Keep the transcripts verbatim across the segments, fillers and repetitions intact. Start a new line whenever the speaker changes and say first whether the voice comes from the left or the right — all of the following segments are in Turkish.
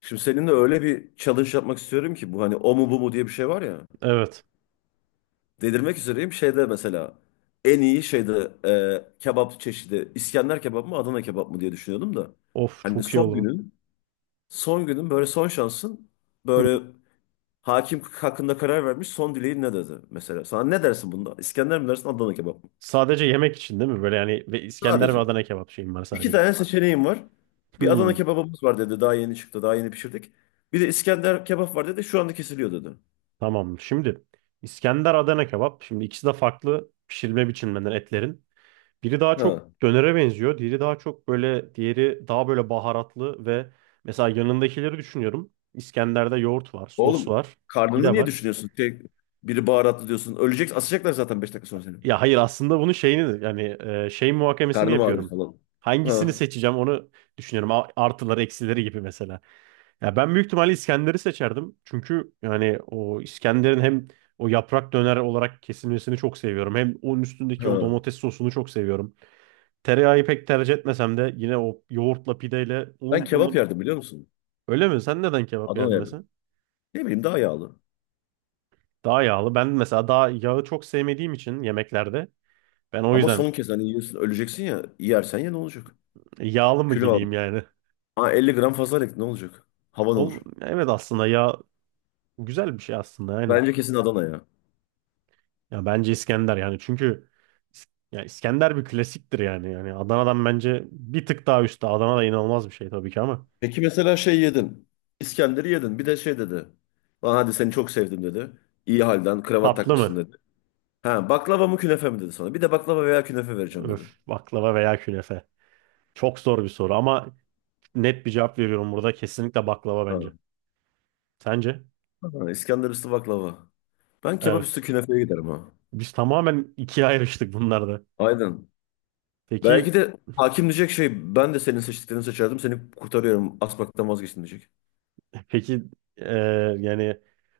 left: Şimdi seninle öyle bir challenge yapmak istiyorum ki bu hani o mu bu mu diye bir şey var ya.
right: Evet.
left: Delirmek üzereyim şeyde mesela en iyi şeyde e, kebap çeşidi İskender kebap mı Adana kebap mı diye düşünüyordum da.
right: Of,
left: Hani
right: çok iyi
left: son
right: olur.
left: günün son günün böyle son şansın
right: Hı hı.
left: böyle hakim hakkında karar vermiş son dileğin ne dedi mesela. Sana ne dersin bunda İskender mi dersin Adana kebap mı?
right: Sadece yemek için değil mi? Böyle yani ve İskender ve
left: Sadece
right: Adana kebap şeyim var
left: iki
right: sadece.
left: tane seçeneğim var. Bir Adana
right: Hmm,
left: kebabımız var dedi, daha yeni çıktı, daha yeni pişirdik. Bir de İskender kebap var dedi, şu anda kesiliyor dedi.
right: tamam. Şimdi İskender Adana kebap. Şimdi ikisi de farklı pişirme biçimlerinden etlerin. Biri daha çok
left: Ha.
right: dönere benziyor. Diğeri daha çok böyle, diğeri daha böyle baharatlı ve mesela yanındakileri düşünüyorum. İskender'de yoğurt var, sos
left: Oğlum,
right: var, bir
left: karnını
right: de
left: niye
right: var.
left: düşünüyorsun? Tek, biri baharatlı diyorsun. Ölecek, asacaklar zaten beş dakika sonra seni.
right: Ya hayır, aslında bunun şeyini, yani e, şey muhakemesini
left: Karnım ağrıyor
right: yapıyorum.
left: falan.
right: Hangisini
left: Ha,
right: seçeceğim onu düşünüyorum. A- Artıları eksileri gibi mesela. Ya ben büyük ihtimalle İskender'i seçerdim. Çünkü yani o İskender'in hem o yaprak döner olarak kesilmesini çok seviyorum. Hem onun üstündeki
left: ha.
right: o domates sosunu çok seviyorum. Tereyağı pek tercih etmesem de yine o yoğurtla, pideyle
left: Ben
right: onun,
left: kebap
right: onun...
left: yerdim, biliyor musun?
right: Öyle mi? Sen neden kebap
left: Adana
right: yerdin
left: yerdim.
right: mesela?
left: Ne bileyim, daha yağlı.
right: Daha yağlı. Ben mesela daha yağı çok sevmediğim için yemeklerde ben o
left: Ama
right: yüzden
left: son kez hani yiyorsun, öleceksin ya. Yersen ya ne olacak?
right: yağlı mı
left: Kilo al.
right: gideyim yani?
left: Ha, elli gram fazla ek ne olacak? Havan
right: Ol,
left: olur.
right: evet, aslında yağ güzel bir şey aslında, aynen.
left: Bence kesin Adana ya.
right: Ya bence İskender, yani çünkü İs- ya İskender bir klasiktir yani. Yani Adana'dan bence bir tık daha üstte. Adana da inanılmaz bir şey tabii ki ama
left: Peki mesela şey yedin. İskender'i yedin. Bir de şey dedi. Lan hadi, seni çok sevdim dedi. İyi halden kravat
right: tatlı
left: takmışsın
right: mı?
left: dedi. Ha, baklava mı künefe mi dedi sana. Bir de baklava veya künefe vereceğim dedi.
right: Öf, baklava veya künefe. Çok zor bir soru ama net bir cevap veriyorum burada. Kesinlikle baklava bence.
left: Ha.
right: Sence?
left: Ha, İskender üstü baklava. Ben kebap üstü
right: Evet.
left: künefeye giderim ha.
right: Biz tamamen ikiye ayrıştık bunlarda.
left: Aynen.
right: Peki
left: Belki de hakim diyecek, şey, ben de senin seçtiklerini seçerdim, seni kurtarıyorum, asmaktan vazgeçtim diyecek.
right: peki eee, yani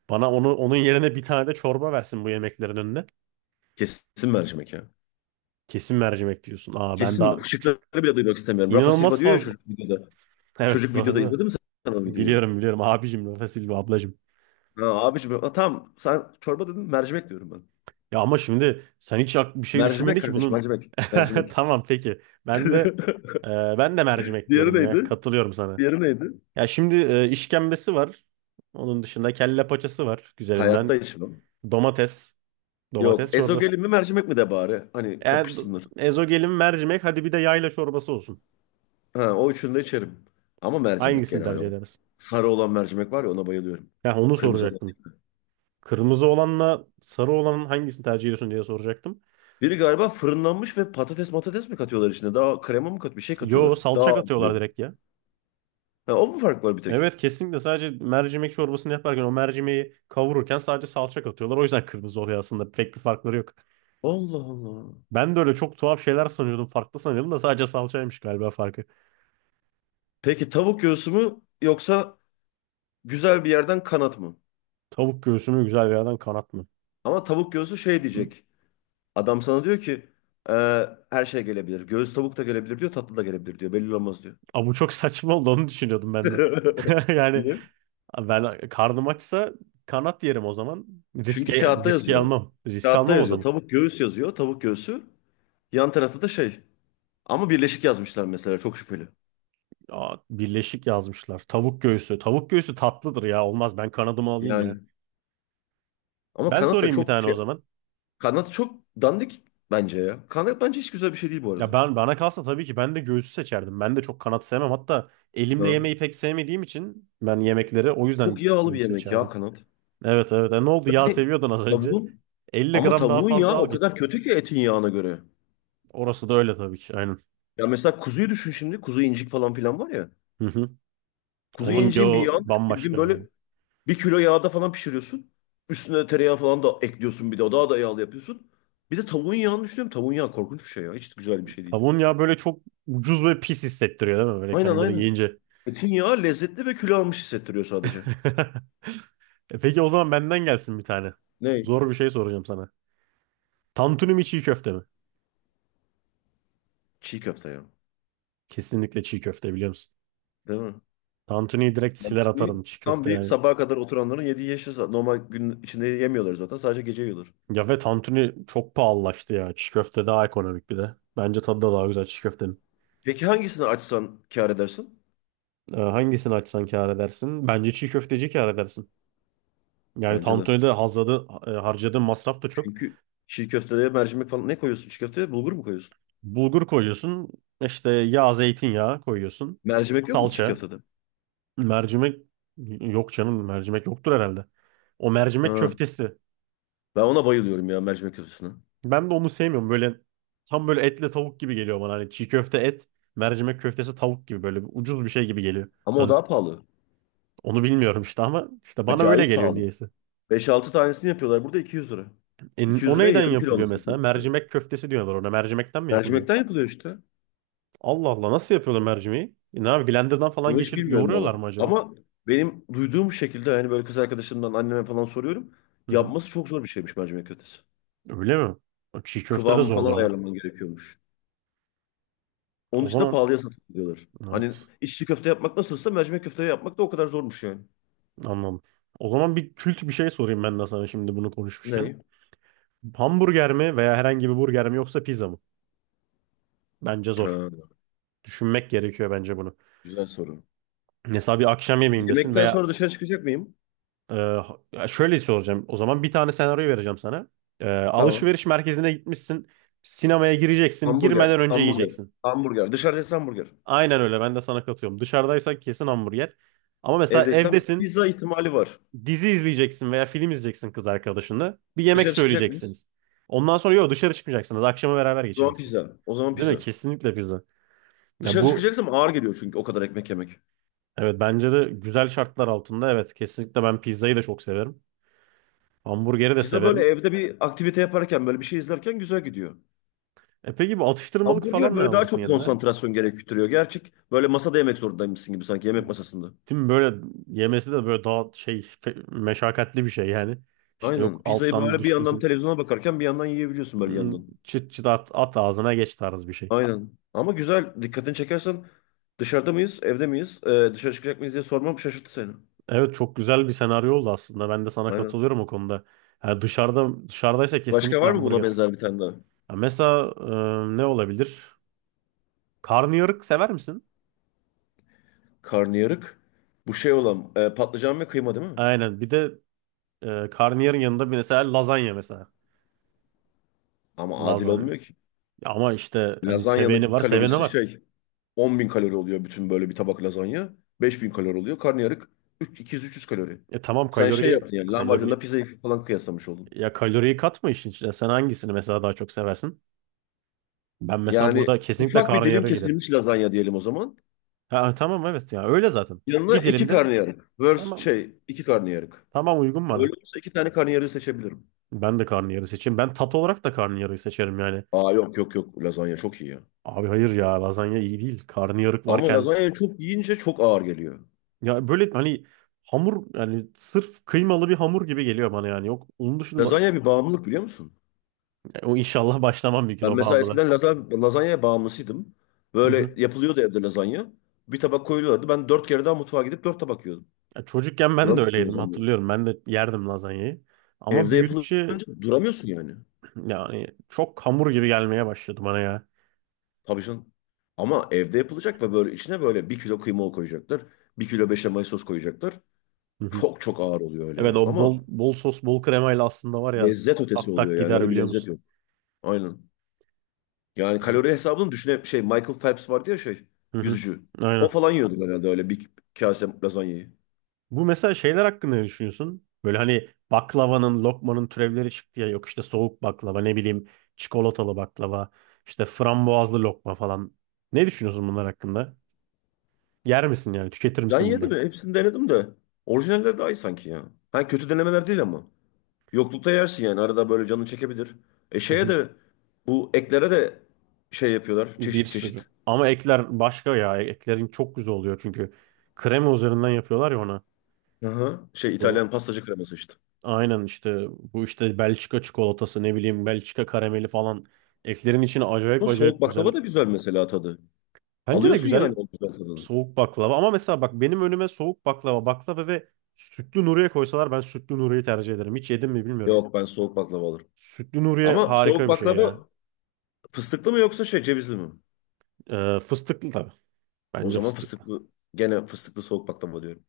right: bana onu onun yerine bir tane de çorba versin bu yemeklerin önüne.
left: Kesin mercimek ya.
right: Kesin mercimek diyorsun. Aa, ben
left: Kesin
right: daha
left: mi?
right: üç-
left: Şıkları bile duymak istemiyorum. Rafa Silva
right: inanılmaz
left: diyor ya
right: fazla.
left: çocuk videoda.
right: Evet,
left: Çocuk videoda
right: doğru.
left: izledin mi sen o videoyu?
right: Biliyorum, biliyorum abicim, Rafa Silva ablacım.
left: Ha, abiciğim, ha, tamam, sen çorba dedin, mercimek diyorum ben.
right: Ya ama şimdi sen hiç ak- bir şey düşünmedi
left: Mercimek
right: ki
left: kardeş,
right: bunun.
left: mercimek. Mercimek.
right: Tamam, peki. Ben de e, ben de mercimek
left: Diğeri
right: diyorum ya.
left: neydi?
right: Katılıyorum sana.
left: Diğeri neydi?
right: Ya şimdi e, işkembesi var. Onun dışında kelle paçası var
left: Hayatta
right: güzelinden.
left: içmem.
right: Domates,
left: Yok,
right: domates çorbası.
left: ezogelin mi mercimek mi de bari. Hani
right: Eğer do-
left: kapışsınlar.
right: ezogelin, mercimek, hadi bir de yayla çorbası olsun.
left: Ha, o üçünü de içerim. Ama mercimek
right: Hangisini
left: genel
right: tercih
left: olarak.
right: edersin?
left: Sarı olan mercimek var ya, ona bayılıyorum.
right: Ya onu
left: Kırmızı olan.
right: soracaktım. Kırmızı olanla sarı olanın hangisini tercih ediyorsun diye soracaktım.
left: Biri galiba fırınlanmış ve patates matates mi katıyorlar içine? Daha krema mı kat bir şey
right: Yo,
left: katıyorlar. Daha
right: salça
left: ağır
right: katıyorlar
left: oluyor.
right: direkt.
left: Ha, o mu fark var bir tek?
right: Evet, kesinlikle sadece mercimek çorbasını yaparken o mercimeği kavururken sadece salça katıyorlar. O yüzden kırmızı oluyor aslında. Pek bir farkları yok.
left: Allah Allah.
right: Ben de öyle çok tuhaf şeyler sanıyordum. Farklı sanıyordum da sadece salçaymış galiba farkı.
left: Peki tavuk göğsü mü yoksa güzel bir yerden kanat mı?
right: Tavuk göğsünü güzel bir yerden kanat mı?
left: Ama tavuk göğsü şey diyecek. Adam sana diyor ki, "Ee, her şey gelebilir. Göğüs tavuk da gelebilir diyor, tatlı da gelebilir diyor. Belli olmaz diyor."
right: Aa, bu çok saçma oldu, onu düşünüyordum ben de. Yani
left: Diye.
right: ben, karnım açsa kanat yerim o zaman.
left: Çünkü
right: Riske,
left: kağıtta
right: riske
left: yazıyor.
right: almam. Risk
left: Kağıtta
right: almam o
left: yazıyor.
right: zaman.
left: Tavuk göğüs yazıyor. Tavuk göğsü. Yan tarafta da şey. Ama birleşik yazmışlar mesela. Çok şüpheli.
right: Aa, birleşik yazmışlar. Tavuk göğsü. Tavuk göğsü tatlıdır ya. Olmaz, ben kanadımı alayım ya.
left: Yani. Ama
right: Ben
left: kanat da
right: sorayım bir
left: çok
right: tane o
left: şey.
right: zaman.
left: Kanat çok dandik bence ya. Kanat bence hiç güzel bir şey değil bu arada.
right: Ya ben, bana kalsa tabii ki ben de göğsü seçerdim. Ben de çok kanat sevmem. Hatta elimle
left: Ya.
right: yemeği pek sevmediğim için ben yemekleri o
left: Çok
right: yüzden
left: yağlı bir
right: göğüs
left: yemek ya
right: seçerdim.
left: kanat.
right: Evet evet. E, ne oldu? Yağ
left: Yani
right: seviyordun az önce.
left: tavuğun,
right: elli
left: ama
right: gram daha
left: tavuğun yağı
right: fazla al
left: o
right: git.
left: kadar kötü ki etin yağına göre.
right: Orası da öyle tabii ki. Aynen.
left: Ya mesela kuzuyu düşün şimdi. Kuzu incik falan filan var ya.
right: Hı hı.
left: Kuzu
right: Onun
left: inciğin bir
right: yağı
left: yağını düşün.
right: bambaşka
left: Bildiğin
right: ya.
left: böyle bir kilo yağda falan pişiriyorsun. Üstüne tereyağı falan da ekliyorsun bir de. O Daha da yağlı yapıyorsun. Bir de tavuğun yağını düşünüyorum. Tavuğun yağı korkunç bir şey ya. Hiç güzel bir şey değil.
right: Tavuğun yağı böyle çok ucuz ve pis hissettiriyor değil mi? Böyle
left: Aynen
right: kendini
left: aynen.
right: yiyince.
left: Etin yağı lezzetli ve kilo almış hissettiriyor sadece.
right: E, peki o zaman benden gelsin bir tane.
left: Ne?
right: Zor bir şey soracağım sana. Tantuni mi, çiğ köfte mi?
left: Çiğ köfte ya.
right: Kesinlikle çiğ köfte, biliyor musun?
left: Değil mi?
right: Tantuni'yi direkt
left: Yani
right: siler
left: Bir-
right: atarım, çiğ
left: tam
right: köfte
left: bir
right: yani.
left: sabaha kadar oturanların yediği yeşil sa- normal gün içinde yemiyorlar zaten. Sadece gece yiyorlar.
right: Ya ve tantuni çok pahalılaştı ya. Çiğ köfte daha ekonomik bir de. Bence tadı da daha güzel çiğ köftenin.
left: Peki hangisini açsan kâr edersin?
right: Ee, hangisini açsan kâr edersin? Bence çiğ köfteci kâr edersin. Yani
left: Bence de.
right: tantuni'de hazladı, e, harcadığın masraf da çok.
left: Çünkü çiğ köfteye mercimek falan, ne koyuyorsun çiğ köfteye? Bulgur mu koyuyorsun?
right: Bulgur koyuyorsun. İşte yağ, zeytinyağı koyuyorsun.
left: Mercimek yok mu çiğ
right: Salça,
left: köftede?
right: mercimek... Yok canım, mercimek yoktur herhalde. O mercimek
left: Ha.
right: köftesi.
left: Ben ona bayılıyorum ya, mercimek köftesine.
right: Ben de onu sevmiyorum. Böyle tam böyle etle tavuk gibi geliyor bana. Hani çiğ köfte et, mercimek köftesi tavuk gibi böyle bir ucuz bir şey gibi geliyor
left: Ama o
right: tadı.
left: daha pahalı.
right: Onu bilmiyorum işte ama işte bana öyle
left: Acayip
right: geliyor
left: pahalı.
right: niyeyse.
left: Beş altı tanesini yapıyorlar burada iki yüz lira.
right: E,
left: iki yüz
right: o
left: liraya
right: neyden
left: yarım kilo
right: yapılıyor
left: alırsın.
right: mesela? Mercimek köftesi diyorlar ona. Mercimekten mi yapılıyor?
left: Mercimekten yapılıyor işte.
right: Allah Allah, nasıl yapıyorlar mercimeği? E, ne abi, blenderdan falan
left: Onu hiç
right: geçirip
left: bilmiyorum
right: yoğuruyorlar
left: valla.
right: mı acaba?
left: Ama benim duyduğum şekilde, hani, böyle kız arkadaşımdan anneme falan soruyorum.
right: Hı hı.
left: Yapması çok zor bir şeymiş mercimek köftesi.
right: Öyle mi? Çiğ köfte de
left: Kıvamı falan
right: zordur ama.
left: ayarlaman gerekiyormuş. Onun
right: O
left: için de
right: zaman
left: pahalıya satılıyorlar. Hani
right: evet,
left: içli köfte yapmak nasılsa mercimek köfte yapmak da o kadar zormuş yani.
right: anladım. O zaman bir kült bir şey sorayım ben de sana şimdi, bunu konuşmuşken.
left: Ne?
right: Hamburger mi veya herhangi bir burger mi yoksa pizza mı? Bence zor.
left: Ha,
right: Düşünmek gerekiyor bence bunu.
left: güzel soru.
right: Mesela bir akşam yemeğindesin
left: Yemekten
right: veya
left: sonra dışarı çıkacak mıyım?
right: e, şöyle soracağım. O zaman bir tane senaryo vereceğim sana. E,
left: Tamam.
right: alışveriş merkezine gitmişsin. Sinemaya gireceksin.
left: Hamburger,
right: Girmeden önce
left: hamburger,
right: yiyeceksin.
left: hamburger. Dışarıda yesem hamburger.
right: Aynen öyle. Ben de sana katıyorum. Dışarıdaysak kesin hamburger. Ama mesela
left: Evde yesem
right: evdesin.
left: pizza ihtimali var.
right: Dizi izleyeceksin veya film izleyeceksin kız arkadaşınla. Bir yemek
left: Dışarı çıkacak mıyız?
right: söyleyeceksiniz. Ondan sonra yok, dışarı çıkmayacaksınız. Akşamı beraber
left: O zaman
right: geçireceksiniz.
left: pizza. O zaman
right: Değil mi?
left: pizza.
right: Kesinlikle pizza. Ya
left: Dışarı
right: bu...
left: çıkacaksam ağır geliyor çünkü o kadar ekmek yemek.
right: Evet, bence de güzel şartlar altında evet, kesinlikle ben pizzayı da çok severim. Hamburgeri de
left: Pizza böyle
right: severim.
left: evde bir aktivite yaparken böyle bir şey izlerken güzel gidiyor.
right: E peki, bu atıştırmalık
left: Hamburger
right: falan ne
left: böyle daha
right: alırsın
left: çok
right: yanına?
left: konsantrasyon gerektiriyor. Gerçek, böyle masada yemek zorundaymışsın gibi, sanki yemek masasında.
right: Değil mi? Böyle yemesi de böyle daha şey fe- meşakkatli bir şey yani. İşte yok,
left: Aynen. Pizzayı
right: alttan
left: böyle bir yandan
right: düşmesin.
left: televizyona bakarken bir yandan yiyebiliyorsun, böyle
right: Hmm,
left: yandan.
right: çıt çıt at, at ağzına, geç tarz bir şey.
left: Aynen. Ama güzel. Dikkatini çekersen dışarıda mıyız, evde miyiz, Ee, dışarı çıkacak mıyız diye sormam şaşırttı seni.
right: Evet, çok güzel bir senaryo oldu aslında. Ben de sana
left: Aynen.
right: katılıyorum o konuda. Yani dışarıda dışarıdaysa
left: Başka
right: kesinlikle
left: var mı buna
right: hamburger.
left: benzer bir tane daha?
right: Ya mesela e, ne olabilir? Karnıyarık sever misin?
left: Karnıyarık. Bu şey olan, e, patlıcan ve kıyma değil mi?
right: Aynen. Bir de e, karnıyarın yanında bir mesela lazanya mesela.
left: Ama adil
right: Lazanya.
left: olmuyor ki.
right: Ama işte hani, seveni
left: Lazanyanın
right: var, seveni
left: kalorisi
right: var.
left: şey, on bin kalori oluyor bütün, böyle bir tabak lazanya. beş bin kalori oluyor. Karnıyarık üç- iki yüz üç yüz kalori.
right: E tamam,
left: Sen şey
right: kalori
left: yaptın, yani lahmacunla
right: kalori
left: pizzayı falan kıyaslamış oldun.
right: ya, kaloriyi katma işin içine. Sen hangisini mesela daha çok seversin? Ben mesela
left: Yani
right: burada kesinlikle
left: ufak bir dilim
right: karnıyara giderim.
left: kesilmiş lazanya diyelim o zaman.
right: Ha, tamam evet, ya öyle zaten.
left: Yanına
right: Bir
left: iki
right: dilimde
left: karnıyarık. Versus
right: tamam
left: şey iki karnıyarık.
right: tamam, uygun
left: Öyle
right: bana.
left: olsa iki tane karnıyarığı seçebilirim.
right: Ben de karnıyarı seçeyim. Ben tat olarak da karnıyarıyı seçerim yani.
left: Aa yok yok yok, lazanya çok iyi ya.
right: Abi hayır ya, lazanya iyi değil. Karnıyarık
left: Ama
right: varken
left: lazanya çok yiyince çok ağır geliyor.
right: ya böyle hani hamur, yani sırf kıymalı bir hamur gibi geliyor bana yani. Yok, onun dışında...
left: Lazanya bir bağımlılık, biliyor musun?
right: O inşallah başlamam bir gün
left: Ben
right: o
left: mesela
right: bağımlılığa.
left: eskiden laza- lazanyaya bağımlısıydım.
right: Hı hı.
left: Böyle yapılıyordu evde lazanya. Bir tabak koyuluyordu. Ben dört kere daha mutfağa gidip dört tabak yiyordum.
right: Ya çocukken ben de
left: Duramıyorsun
right: öyleydim,
left: lazanya.
right: hatırlıyorum. Ben de yerdim lazanyayı. Ama
left: Evde
right: büyüdükçe
left: yapılınca duramıyorsun yani.
right: yani çok hamur gibi gelmeye başladı bana ya.
left: Tabii canım. Ama evde yapılacak ve böyle içine böyle bir kilo kıyma koyacaklar. Bir kilo beşamel sos koyacaklar.
right: Hı hı.
left: Çok çok ağır oluyor öyle
right: Evet,
left: ya.
right: o bol
left: Ama
right: bol sos, bol kremayla aslında var ya,
left: lezzet ötesi
right: tak
left: oluyor
right: tak
left: yani.
right: gider
left: Öyle bir
right: biliyor
left: lezzet
right: musun?
left: yok. Aynen. Yani kalori hesabını düşüne şey, Michael Phelps vardı ya, şey,
right: Hı hı.
left: yüzücü. O
right: Aynen.
left: falan yiyordu herhalde öyle bir kase lazanyayı.
right: Bu mesela şeyler hakkında ne düşünüyorsun? Böyle hani baklavanın, lokmanın türevleri çıktı ya, yok işte soğuk baklava, ne bileyim çikolatalı baklava, işte frambuazlı lokma falan. Ne düşünüyorsun bunlar hakkında? Yer misin yani? Tüketir
left: Can
right: misin
left: yedi
right: bunları?
left: mi? Hepsini denedim de. Orijinaller daha iyi sanki ya. Ha, kötü denemeler değil ama. Yoklukta yersin yani. Arada böyle canını çekebilir. E
right: Hı
left: şeye
right: hı.
left: de, bu eklere de şey yapıyorlar.
right: Bir
left: Çeşit
right: sürü.
left: çeşit.
right: Ama ekler başka ya. Eklerin çok güzel oluyor çünkü krema üzerinden yapıyorlar ya ona.
left: Aha, şey,
right: Bu
left: İtalyan pastacı kreması işte.
right: aynen, işte bu, işte Belçika çikolatası, ne bileyim Belçika karameli falan. Eklerin içine acayip
left: Ama soğuk
right: acayip güzel.
left: baklava da güzel mesela, tadı.
right: Bence de
left: Alıyorsun yani
right: güzel
left: o güzel tadını.
right: soğuk baklava, ama mesela bak, benim önüme soğuk baklava, baklava ve sütlü Nuriye koysalar ben sütlü Nuriye'yi tercih ederim. Hiç yedim mi bilmiyorum.
left: Yok, ben soğuk baklava alırım.
right: Sütlü Nuriye
left: Ama soğuk
right: harika bir şey ya.
left: baklava fıstıklı mı yoksa şey cevizli mi?
right: Ee, fıstıklı tabii.
left: O
right: Bence
left: zaman
right: fıstıklı.
left: fıstıklı. Gene fıstıklı soğuk baklava diyorum.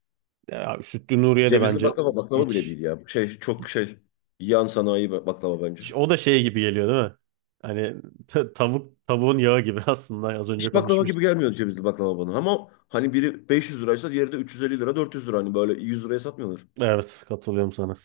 right: Ya, sütlü Nuriye de
left: Cevizli
right: bence
left: baklava, baklava bile
right: hiç...
left: değil ya. Şey çok şey, yan sanayi baklava bence.
right: Ş- O da şey gibi geliyor değil mi? Hani ta- tavuk, tavuğun yağı gibi aslında az önce
left: Hiç baklava gibi
right: konuşmuştuk.
left: gelmiyor cevizli baklava bana. Ama hani biri beş yüz liraysa diğeri de üç yüz elli lira dört yüz lira. Hani böyle yüz liraya satmıyorlar.
right: Evet, katılıyorum sana.